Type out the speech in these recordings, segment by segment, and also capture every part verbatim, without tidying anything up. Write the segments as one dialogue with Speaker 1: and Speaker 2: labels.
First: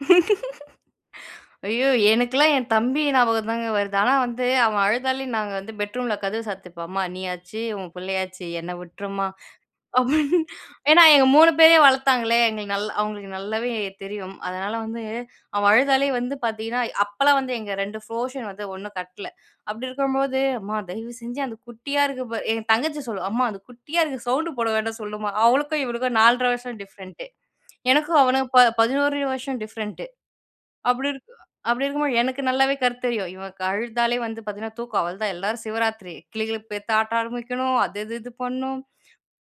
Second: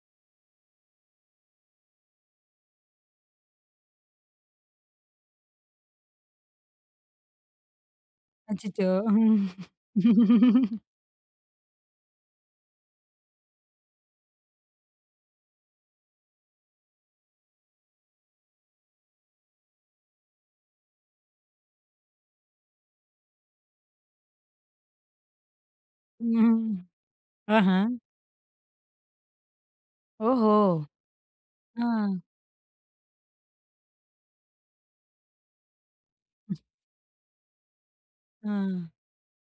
Speaker 1: ஐயோ! எனக்கெல்லாம் என் தம்பி ஞாபகம் தாங்க வருது. ஆனா வந்து, அவன் அழுதாலே நாங்க வந்து பெட்ரூமில கதவு சாத்துப்போம். அம்மா நீயாச்சு, உன் பிள்ளையாச்சு. என்னை
Speaker 2: அச்சச்சோ!
Speaker 1: வுட்டுருமா அப்டின்னு, ஏன்னா, எங்க மூணு பேரையும் வளர்த்தாங்களே, எங்களுக்கு நல்லா அவங்களுக்கு நல்லாவே தெரியும். அதனால வந்து அவன் அழுதாலே வந்து பார்த்தீங்கன்னா, அப்போலாம் வந்து எங்க ரெண்டு ஃப்ரோஷன் வந்து ஒண்ணும் கட்டல. அப்டி இருக்கும்போழுது, அம்மா தயவு செஞ்சு அந்த குட்டியா இருக்கு பார் என் தங்கச்சி சொல்லும், "அம்மா அந்த குட்டியா இருக்கு, சவுண்ட் போட வேண்டான்னு சொல்லுமா. அவளுக்கும் இவளுக்கும் நால்ர வருஷம்
Speaker 2: ஆஹா.
Speaker 1: எனக்கும் அவனும் ப பதினொறு வருஷம் டிஃப்ரெண்டு
Speaker 2: ஓஹோ!
Speaker 1: அப்டி அப்டி இருக்கும் போது,
Speaker 2: அ.
Speaker 1: எனக்கு நல்லாவே கருத்து தெரியும். இவன் அழுதாலே வந்து பாத்தீங்கனா, தூக்கம் அவ்வளோதான். எல்லாரும் சிவராத்திரி கிழு
Speaker 2: ம்.
Speaker 1: கிழுப்பு எடுத்து ஆட்ட ஆரம்பிக்கணும், அது இது இது பண்ணனும்.
Speaker 2: அ.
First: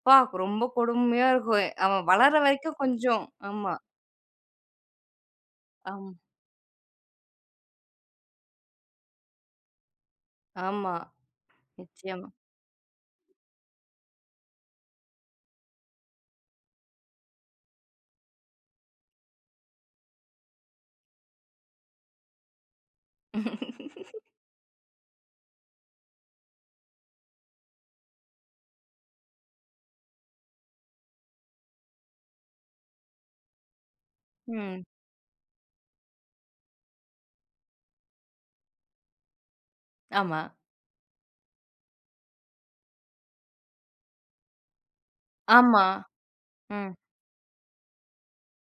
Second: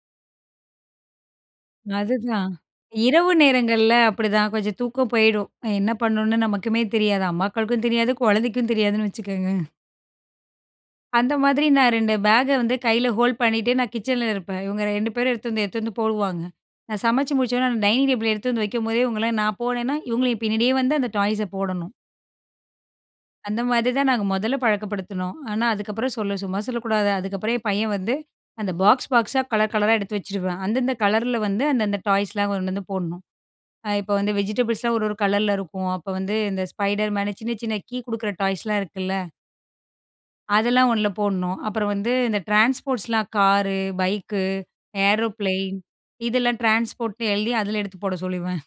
Speaker 1: அப்பா! ரொம்ப கொடுமையா இருக்கும், அவன் வளர்
Speaker 2: அதுதான்,
Speaker 1: வரைக்கும் கொஞ்சம்,
Speaker 2: இரவு
Speaker 1: ஆமா.
Speaker 2: நேரங்கள்ல அப்டிதான், கொஞ்சம் தூக்கம் போயிடும். என்ன
Speaker 1: அம்.
Speaker 2: பண்ணணும்னு நமக்குமே தெரியாது, அம்மாக்களுக்கும் தெரியாது, கொழந்தைக்கும் தெரியாதுன்னு வச்சுக்கோங்க.
Speaker 1: ஆமா,
Speaker 2: அந்த மாதிரி நான் ரெண்டு
Speaker 1: நிச்சியம்.
Speaker 2: பேக வந்து கையில ஹோல்ட் பண்ணிட்டு, நான் கிச்சன்ல இருப்பேன். இவங்க ரெண்டு பேரும் எடுத்து வந்து எடுத்து வந்து போடுவாங்க. நான் சமைச்சி முடிச்சவுடனே அந்த டைனிங் டேபிள் எடுத்துட்டு வந்து வைக்கும்போதே, இவங்கள நான் போனேன்னா, இவங்களையும் பின்னாடியே வந்து அந்த டாய்ஸை போடணும். அந்த மாதிரி தான் நாங்க மொதல்ல பழக்கப்படுத்துனோம். ஆனா, அதுக்கப்புறம் சொல்ல சும்மா சொல்லக்கூடாது. அதுக்கப்புறம் என் பையன் வந்து அந்த பாக்ஸ் பாக்ஸா கலர் கலரா எடுத்து வச்சுருவான். அந்தந்த கலர்ல வந்து, அந்த அந்த டாய்ஸ்லாம் கொண்டு வந்து போடணும். அ இப்போ வந்து
Speaker 1: ம்.
Speaker 2: வெஜிடபிள்ஸ்லாம் ஒரு ஒரு கலர்ல இருக்கும். அப்ப வந்து இந்த spiderman, சின்ன சின்ன கீ குடுக்குற டாய்ஸ்லாம் இருக்குல்ல
Speaker 1: ஆமா.
Speaker 2: அதெல்லாம் ஒண்ணுல போடணும். அப்புறம் வந்து இந்த ட்ரான்ஸ்போர்ட்ஸ்லாம் காரு, பைக்கு, ஏரோப்ளேன்
Speaker 1: ஆமா.
Speaker 2: இதெல்லாம்
Speaker 1: ம்.
Speaker 2: ட்ரான்ஸ்போர்ட்ன்னு எழுதி அதில எடுத்து போட சொல்லிருவேன்.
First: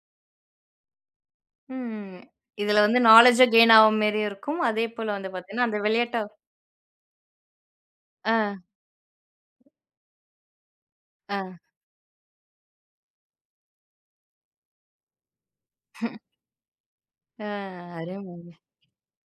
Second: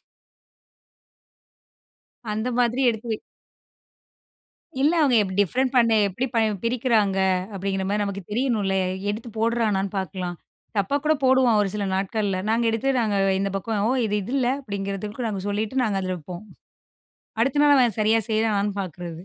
Speaker 1: ம். ம். ம்.
Speaker 2: அந்த மாதிரி
Speaker 1: இதில வந்து
Speaker 2: எடுத்து
Speaker 1: நாலெட்ஜ் கெயின் ஆவ மாரியும் இருக்கும், அதே
Speaker 2: இல்ல,
Speaker 1: போல வந்து
Speaker 2: அவங்க
Speaker 1: பார்த்தீங்கன்னா
Speaker 2: டிஃப்ரெண்ட்
Speaker 1: அந்த
Speaker 2: பண்ண,
Speaker 1: விளையாட்டா
Speaker 2: எப்டி ப பிரிக்கிறாங்க? அப்டிங்கிற மாரி நமக்கு
Speaker 1: ஆ.
Speaker 2: தெரியணும்ல. எடுத்து போடுறானான்னு பார்க்கலாம், தப்பா கூட
Speaker 1: ஆ.
Speaker 2: போடுவான் ஒரு சில நாட்கள்ல. நாங்க எடுத்து, நாங்க இந்த பக்கம், "ஓ! இது இது இல்ல" அப்டிங்கிறதுக்கு நாங்க சொல்லிட்டு நாங்க அதில வைப்போம்.
Speaker 1: ஆ,
Speaker 2: அடுத்த நாள் அவன் சரியா
Speaker 1: அருமைங்க!
Speaker 2: செய்றானான்னு பார்க்குறது.